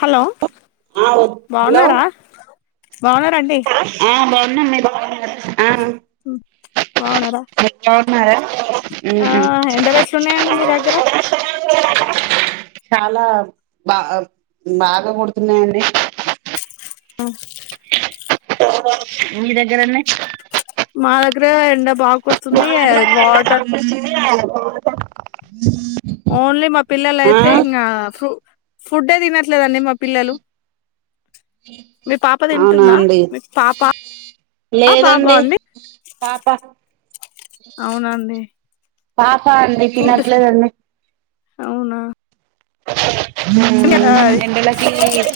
hello అ hello బాగున్నారంండి బాగు మీాగు బావుగున్నారా బాగున్నారా ఆ ఎండ దచలు ఉన్నాయండి మీ దగ్గర చాలా బా బాగా కొడుతున్నాయంండి ఆ ఇ దగ్గరన్నే మా దగర ఎండ బాగు మా ఓన్లీ మా పిల్లల అయితే ఇంకా ఫ్రూ ఫుడ్ే దిన లేదండి మా పిల్లలు మీ పాప అవునా తింటుందా అండి మీ పాప బాబా లేదండి అండి పాప అవునండి పా హ అడిీ ప ఫుడ్ నట్లేదడి అవునా ఎంటలోకి ఉ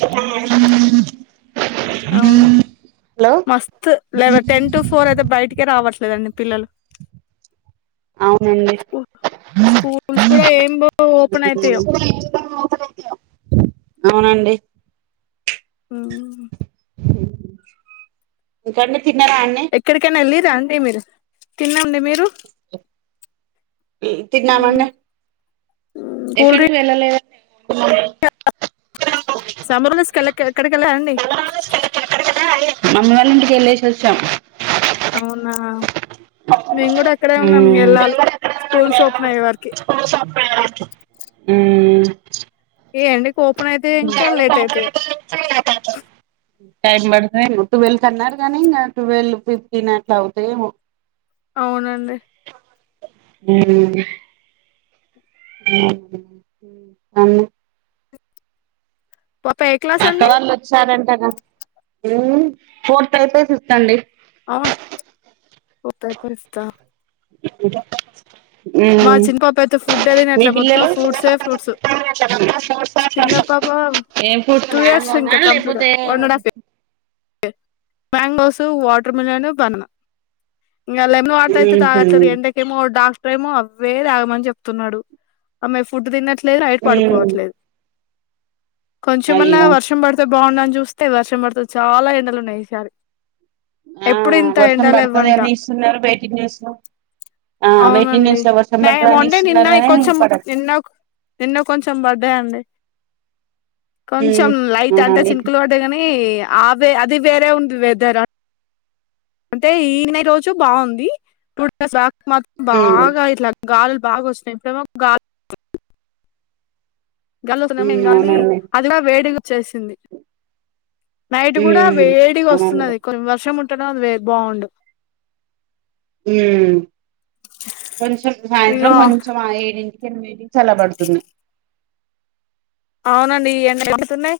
అవును మస్త్ వ టెన్ టు ఫోర్ అయితే బయట్కి రావర్ లేదండి పిల్లలు అవునండి స్కూ స్కూల్స్ కూడా ఏం ఓపెన్ అయితాయో అవునండి ఉ కడి తన్నారే అంటంటి మీరు తిన్నండి మీరు తిన్నామం ఎక్కడికి వెళ్ళలేద సమ్రద స్ కలక్ ఎక్కడికి వెళ్ళాలండి మమ్మీ వాళ్ళ ఇంటికి వెళ్ళేసి వచ్చాం అవునా మేము కూడా ఇక్కడే ఉన్నాం ఉమ్ వెెళ్ళాలి స్కూల్స్ ఓపెన్ అయ్యే వరికి ఏ అండి టైం పడుతుంది ట్వెల్వ్ కి అన్నారు గానీ ఇంకా టువెల్వ్ ఫిఫ్టీన్ అట్లా అవుతాయేమో అవునండి ఉమ్ అన్న పాప ఏ క్లాస్ అక్క అండి వాళ్ళు వచ్చారంటగా ఫోర్త్ అయిపోయి ఫిఫ్త్ అండి అవును పోతా కస్త చిన్న పాప అయితే ఫుడ్ అది మీ తినట్లే మొత్తం పిల్లలు ఫ్రూట్సే ఫ్రూట్స్ చిన్న పాప టూ ఇయర్స్ ఇంకా ఏం కంప్లీట్ లేకపోతే one and half year mangoes water melon banana ఇంగ లెమన్ వాటర్ అయితే తాగట్లేదు ఎండకకెమో డా [unintelligible] వ్వే తాగమని చెప్తున్నాడు ఆమె ఫుడ్ తిన్నట్ లేదు నైట్ పడుకోవట్లేదు కొంచెమన్న అయ్యో వర్షం పడితే బాగుండని చూస్తే వర్షం పడుతది చాలా ఎండలు ఉన్నాయి ఈసారి ఆ ఎప్పుడు ఇంత వర్షం ఎండలు పడుతుంది ఇవ్వంట అని ఇస్తున్నారు వేటు న్యూస్ లో వేటు న్యూస్ లో వ మండే నిన్న కొంచెం నిన్నో నిన్నో కొంచెం కొంచెం పడ్డాయండి కొంచెం లైట్ అవునా అంటే మీకు చినుకులు పడ్డాయి కాని ఆ వే అది వేరే ఉంది వెదర్ అంటే ఈన రోజు బాగుంది టూ డేస్ బ్యాక్ మత్ బాగా ఇట్లా గాలి బాగా వస్తున్నాయి ఇప్పుడేమో గాలి గల్లువాతున్నై గానీ అవునండి అది వేడిగా వచ్చేసింది నైట్ కూడా వేడిగా అవునండి వస్తున్నది కొ వర్షం ఉంటే [unintelligible] బాండు కొంచెం సాయంత్రం ఇక కొంచెం ఆ ఏడింటికి ఎనిమిది చల్ల బడుతుంది అవునండి ఈ ఎన్న ఎగుతున్నాయి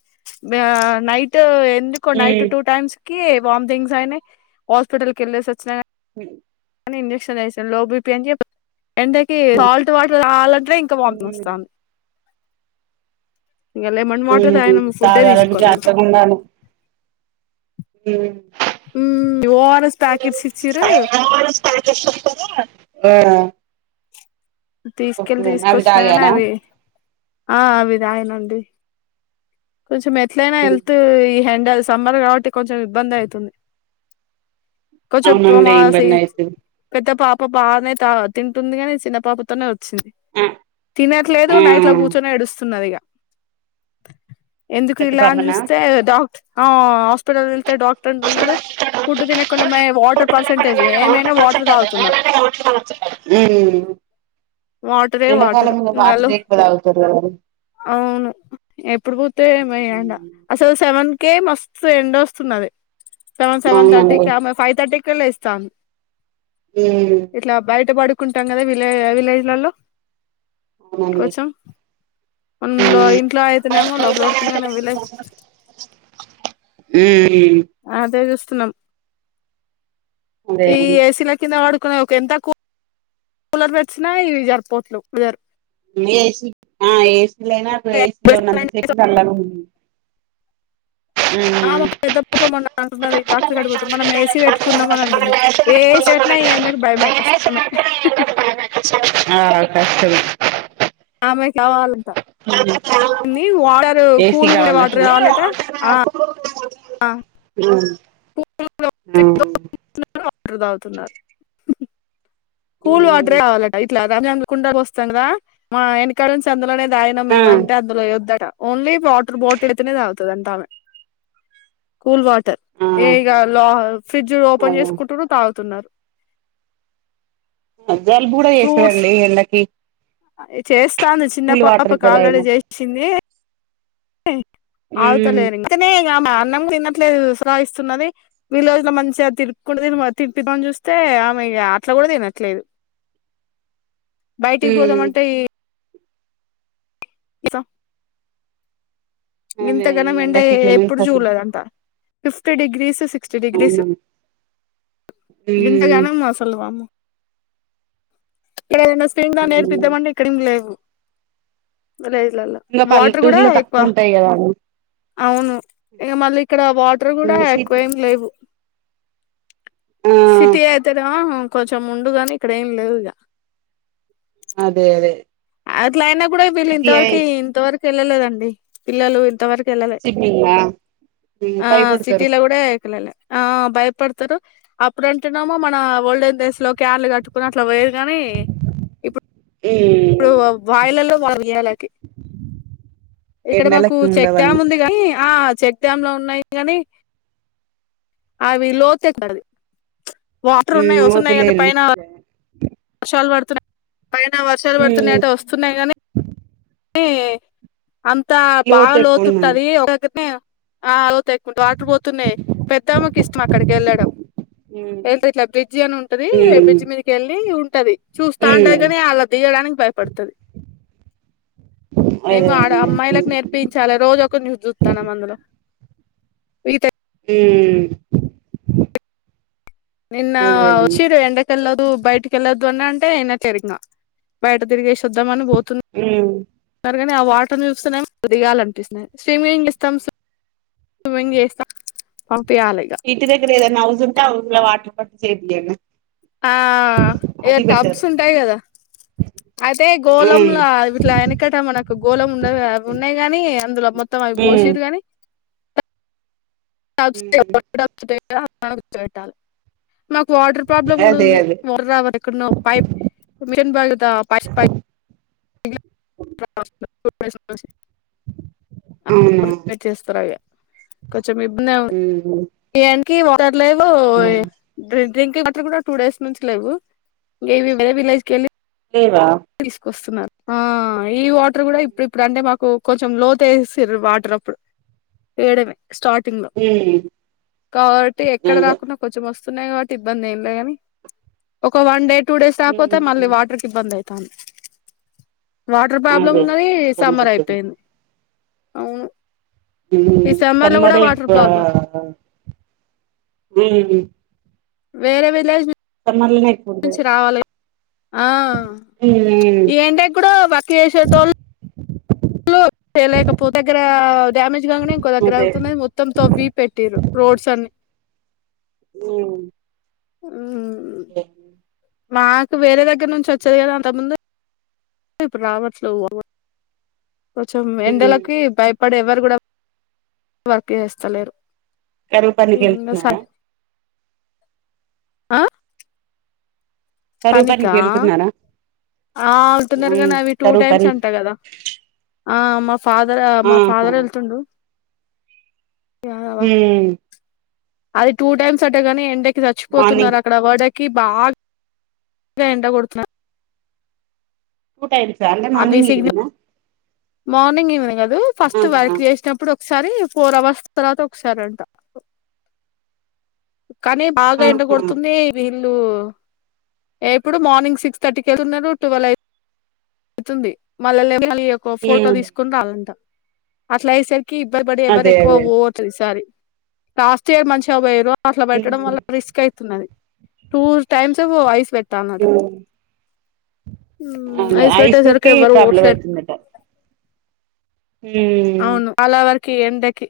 నైట్ ఎందుకు నైట్ టూ టైమ్స్ కి వథంగ్స్యనే హాస్పిటల్కి వెల్ సచ్చిన స ఇంజెక్షన్ లోబ పి ఎంటకి సాల్ట్ వాటర్ రావాలంటే ఇంకా పంపింగ్ వస్తాను వాటర్ తాగినం ఫుడ్డే కాగాాలకు తీసుకోలే ఇంకా అర్థకుడాను హ ఉ ఓఆర్ఎస్ ప్యాకెట్స్చ్చరు ఆ తీసుకెళ్లిి ఓకే అవి తీసుకొచ్చినా కానీ తాగారా అవి ఆ అవి రాాయనండి కొంచెం ఎట్లయినా హెల్త్ ఈ హ్యాండల్స్ సంమ్బర్ కాబట్టి కొంచెం ఇబ్బంది అవుతుంది కొచొప్ప అవునండి మా స ఇబ్బంది అయితది పెద్ద పాప పా బాగానే తింటుంది కాని చిన్న పాపతోనే ఆ తినట్లేదు నైట్ లో ఆ కూర్చొని ఎడుస్తున్నది ఇక ఎందుకు పెద్ద ఇలా అని పాపనా చూస్తే డాక్టర్ ఆ అ హాస్పిటల్ వెళ్తే డాక్టర్ ఉంటున్నాడు ఫుడ్ తినకుండా వాటర్ పర్సంటేజ్ ఏమైనా వాటర్ తాగుతున్నారు ఉమ్ వాటరే వాటర్ ఎండాకాలంలో ఇంకాళ వాటరే ఎక్కువ తాగుతారు కదా అవునండి అవును ఎప్పుడు మ అ అ సెవన్ కేే మస్తు ఎండ వస్తున్నది సెవన్ సెవన్ థర్టీకి ఉమ్ ఫైవ్ తథర్టీకి అఖలిస్తాన్ ఎట్లా బయట పడుకు కుంటాం కదా విలే్ విలేజ్లలో అవునండి కొంచెం మన లో ఉమ్ ఉమ్ ఇంట్లో అయితేనేమో లో రోడ్కునేనే వెళ ఏ స్స్తులం ఈ అదే ఎస్లా కింద వాడుకు ఒక ఎంత కూలర్ పెచ్చిన ఇవి జరిపోట్లు ఇదరు ఏస ఏసీ లేనా లో ఉన్నంత స చలాంది ఆ పెద్ద పాప మనం అంటన్నా కా కడిపోతుం మనం ఏసీ పెట్టుకుందాం అని అంటుంది ఏ ఏసీ పెట్టినా ఈ అందకి భయమే కష్టమే ఆ కష్టమే ఆమె కావాలంతా మీ వాడర్ ఏసీ కూల్ కూడా వాటర్ కావాలట కావాలంటనా ఆ ఆ ఆ నువ్వు వరదావుతున్నారు కూల్ వాటరే కావాలంటఇట్లాగా రాజఅంకు కుండ పోస్తాం కదా మా వెనకాల నుంచి అందులోనే ఆయన మేమంత అందులోయొద్ద ఆట ఓన్లీ వాటర్ బోటిల్ అయితేనే తాగు తరదంతా ఆమే కూల్వాట్ ఏయి కావంలో ఫ్రిడ్జ్ ఓపెన్ చేసుకుంట్రన్నారు తాగుతున్నారు జలుబు కూడా చేసినండి ఎండకి చేస్తే తాను చిన్న కూల్ పాప వాటర్ ఎక్కువ కాలడ తాగిన చేసింది అవతలేని అందుకనే ఆమె అన్నం తినట్లేదు విశ్రాస్తున్నది వీళ రోజుల మంచిగా తిరుకుంట త తిని చూస్తే ఆమె అట్లా కూడా తినచ్చు ట్లేదు బయటికి పోదామంటే ఈ ఇతా అదే ఇంతగాన ఈ వెంట ఎండకి ఎప్పుడు ఇట్ల చూడలేదంట ఫిఫ్త్ డిగ్రీ స్ సిక్స్ సిక్స్టీ డిగ్రీస్ ఇంత గనమా సల్వమ్ము ఎక్కడ రెండు స్కీంద నేర్పిద్దమంటే ఇక్కడం లేవు విలేజ్లలో ఇంకా వాటర్ కూడా పల్లెటూరులో ఎక్కువ తక్కువ ఉంటాయి కదా అవును ఇక మళ్ళీ ఇక్కడ వాటర్ కూడా ఎక్కువ సిటీ ఏమి లేవు ఆ సిటీ అయితే డెం కొంచెం ఉండుగాని ఇక్కడ ఏం లేవు ఇక అదే అదే అట్లా అయిన బ్ ఇప్పుడే ఫీలీంగ్ ఇంత సిటీ వర్కి ఇంత వర్కి వెళ్ళలేదండి పిల్లలు ఇంతవర్ ఎల్లలే సిటీలా ఆ భయపడతారు సిటీలో కూడా ఎక్కలలే ఆ భయపడతారు అప్పుడుంటున్నామో మన ఓల్డేన్ డేస్లో క్యాన్లు కట్టుకున్న అట్లా పోయాం గానే ఇప్ ఇప్పుడు వాయిలలో ఉయ్యాల కి ఇక్కడ మాకు ఎండలకి చెక్ డ్యాం ఉండవన్నీ ఉంది కానీ ఆ చెక్ డ్యామ్ లో ఉన్నాయి కానీ అవి లోత ఏ కాది వాటర్ ఉన్నాయి ఉమ్ వస్తున్నాయి కాండి వద్దులేండి పైన పాల్ వడుతున్నా పైన వర్షాలు ఉమ్ పడుతున్నాయట్టే వస్తున్నాయి కానీ ఆ అంతా బాగా లోతు ఎక్కువున్నది లోతుంటది ఒక దగ్గరనే ఆ క్కు వాటర్ పోతున్నాయి పెద్దమ్మకి ఇష్టం అక్కడికి వెళ్ళడం ఉమ్ వె ఇట్లా బ్రిడ్జ్ అని ఉంటది ఉమ్ బ్రిడ్జ్ మీదకి వెళ్ళి ఉంటది చూస్తా ఉంటది ఉమ్ కాని అలా దియడానికి భయపడుతుది అదే ఏమో ఆడ అమ్మాయిలకు అండి నేర్పించాలి రోజు ఒకక్కరి చ చూస్తాను అందులో ఈత ఉమ్ నిన్న అదే అండి వచ్చిరు ఎండకెలదు బయటికెల్దు అన్న అం టే చెరికినా బయట తిరగేస్ ద్దా మని పోతున్ ఉమ్ ఆ వాటర్ ను చూస్తే నే దిగానిపిస్తుయి స్విమింగ్ ఇస్తాం స్మింగ్స్తా చేస్తాం పంపియాలి ఇగ ఇంటి దగ్గర ఏదైనా హౌస్ ఉంటే హౌజ్ లో వాటార్ పట్టి చెపియ్యండి ఆ ఇగా టబ్స్ ఉంటాయి కదా అయితే ఉమ్ గోళంలా ఇట్లా వెనకట మనకు గోళం ఉండ కదా అవి ఉన్నాయి కానీ అందులో మొత్తం అవి ఉమ్ బోషిర్ గాని బ్ ఉమ్ [inaudible] కు వాటర్ ప్రాబ్లమ్ కూడా అదే ఉంది అదే వాటర్ రావ్ ఎక్కడో పైప్ మిన్ బాగుదా పైప్ పై అవును చేస్తారుా అవి చం ఇబ్బంది ఆవు ఉమ్ ఇ ఏ కీ వా తర్లోవో అవును డ్రింక్ డ్రింకింగ్ వాటర్ కూడా టూ డేస్ నుంచి లేవు ఇకేవి వేరే విలేజ్ క వెళ్ళి లేవా తీసుకొస్తున్నారు ఆ ఈ వాటర్ కూడా ఇప్పుడు ఇప్పుడు అంటే మాకు కొంచెం లో తేసేసిరు వాటర్ అప్పుడు వేయడమే స్టార్టింగ్ లో ఉమ్ కాబట్టి ఎక్కడ అదే దాకున్న కొంచెం వస్ సునే కాబట్టి ఇబ్బంది ఏ లే గాని ఒక వన్ డే టూ డేస్కపోతేళ్ళీ ఉమ్ వాటర్కి ఇబంది అయి పం వాటర్ ప్రాబ్లమ్ అదే ఉన్నది ఇబ్బంది సమ్మర్ అయితుంది అయిపోయింది అవును ఈ సమ్మర్ సన్ లో కూడా మరి వాటర్ ప్రాబ్లం వేరే విలేజ్ సమ్మర్లనే ఎక్కువ ఉంటది నుంచి రావాల ఆ ఉమ్ ఏంటే కూడా వర్క్ చేసేటోళ్ళు చేయలేకపో దగ్గర డ్యామేజ్ కాగానే ఇంకో దగ్గర అదే అవుతున్నాయి మొత్తం తవ్వి పెట్టరు రోడ్స్ అన్ని ఉమ్ ఉహు ఏ మాకు వేరే దగ్గర నుంచి వచ్చేది కదా అంతక ముందు ఇప్పుడు రావట్లేద్ ఓ ఓ కొంచెం ఉమ్ ఎండలకి బై అప్పుడు ఎవ్వరు కూడా వర్క్ చేస్తలేరు కరూపనికి ఇంకా స వెళ్తున్నారా ఆ కారూవపానికి పనికా వెళ్తున్నారా ఆ అంటున్నారు ఉమ్ కానీ అవి టూ కరువు టైమ్స్ పని అంటా కదా ఆమ్ మాఫ్ ఫాదర్ మా ఆహా ఫాదర్ వెళ్తుండు యా, హామ్ అది టూ టైమ్స్ అట్టేగాని ఎండ కి మార్నింగ్ చచ్చిపోతున్నారు అక్కడ వర్డ కి బా ేంట కొడుతునర్ ఊటాయి సండే మార్నింగ్ ఈవెనింగ్ గా మార్నింగ్ ఈవనింగ్ కాదు హ్మ్ ఫస్ట్ వర్క్ చేసేటప్పుడు ఒక్ ఒకసారి ఫోర్ అవర్స్ తర్వాత ఒకసారి అంట కానీ బాగా ఎండ ఆహా ఉమ్ కొడుతుంది వి వీళ్ళు ఎప్పుడు మార్నింగ్ సిక్స్ థర్టీకి వెళ్తున్నరు ట్యువెల్ అయి అవుతుంది మళ్ళ ల్లి ఒక ఫోటో తీసుకుని [unintelligible] అట్లా అయ్యేసరి కి ఇబ్బరు పడి ఎవరు అదే ఎక్కువ అదే పోవతు ఈసారి లాస్ట్ ఇయర్ మంచిగా పోయిర్రు అట్ల ఉమ్ పెట్టడం వల్ల రిస్క్ అయితున్నది టూ టైమ్స్ ఏమో ఐస్ వె [unintelligible] ఉమ్ హు అయి ఐసుకి ప్రాబ్లం అయితుందట హుమ్ కి ఎండకి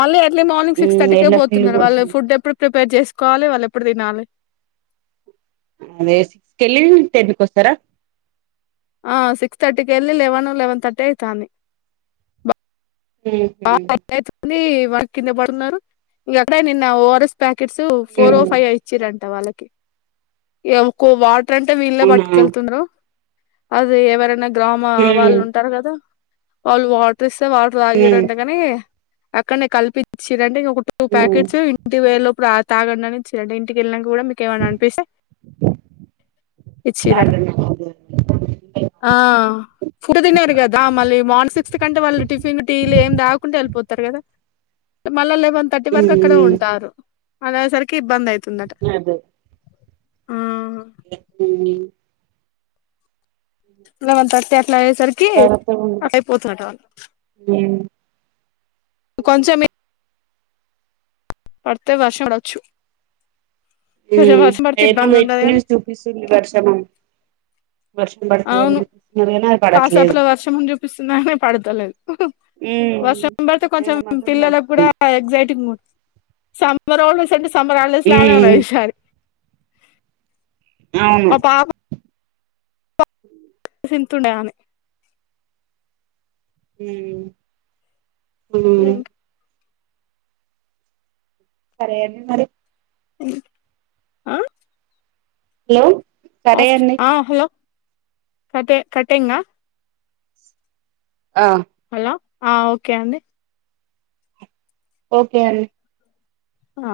మళ్లీ మార్నింగ్ సిక్స్ ఉమ్ థర్టీకే ఎండ ఫుల్ పోతున్నారు వాళ్ళు కొడుతుంది ఎప్పుడు ఫుడ్ ప్రిపేర్ చేసుకోవాలి వాళ్ళు ఎప్పుడు తినాలి అదే తెలియంది టెన్త్ కి వస్తార ఆ సిక్స్ తర్టీకి ఏళ్ళి లెవెన్ లెవెన్ తర్టీ అయితాంది ఉహు ఆ కట్ట్ అయితుంది వారు కింద పడి ఉన్నారు ఇంక అక్కడే నిన్న O R S packets four ఓ ఉమ్ ఫైవ్ ఇచ్చిరం వాళ్లకి ఏంకు వాట్ ఎట్టంటే వీళ్ళే అవునా [unintelligible] అదే ఎవరన్నా గ్రామ వాళ్ళు ఉమ్ ఉంటారు కదా వాళ్ళు వాటర్ వాటర్ తాగి ఉమ్ రన్ అక్కడనే కల్పించిరంటే ఇం ఇప్పుడు టూ ఉమ్ ప్యాకెట్స్ ఇంటి పోయే లో ఆ తాగండి ఇచిరట ఇంటికకెళ్ళి మీకు ఏమైనా అనిపిస్తే ఇచిరట అదే తర్వాత ఆ ఫుడ్ తిన్నారు కదా మళ్ళీ మాన్ సిక్త్ అంటాయి వాళ్ళు టిఫిన్లు టీలు ఏ వెళ్ళిపోతారు కదా మళ్ళ వన్ థర్టీ వరకు అక్కడే ఉంటారు అదియేసరికి ఇబందయి తుందట ఆ మ్మ్ లెవెన్ థర్టీ అట్లా అయ్యేసరికి అట్ అయిపోతుదట కొంచెం పడితే వర్షం పడచ్చు ఏమో వేటు కాని న్యూస్ చూపిస్తుంది వర్షం అని అవును అది పడట్లేదు కాసేపట్లో వర్షం అని చూపిస్తుంది పడతలేదు వర్షం పడితే కొంచెం ఎండ మాత్రం పిల్లలకు కూడా దంచుతుంది ఎగ్జైటింగ్ గు సమ్మెర్ హాలిడేస్ [unintelligible] సమ్మెర్ హాలిడేస్లానే ఉన్నది ఈ సారి అవును సింతుండే ఆమె ఉమ్ ఉమ్ సరే అండి మరి ఆ హలో సరే ఆఫ్ అండి ఆ హలో కటే కట్టేంగా ఆ ఆ ఓకే అండి ఓకే అండి అ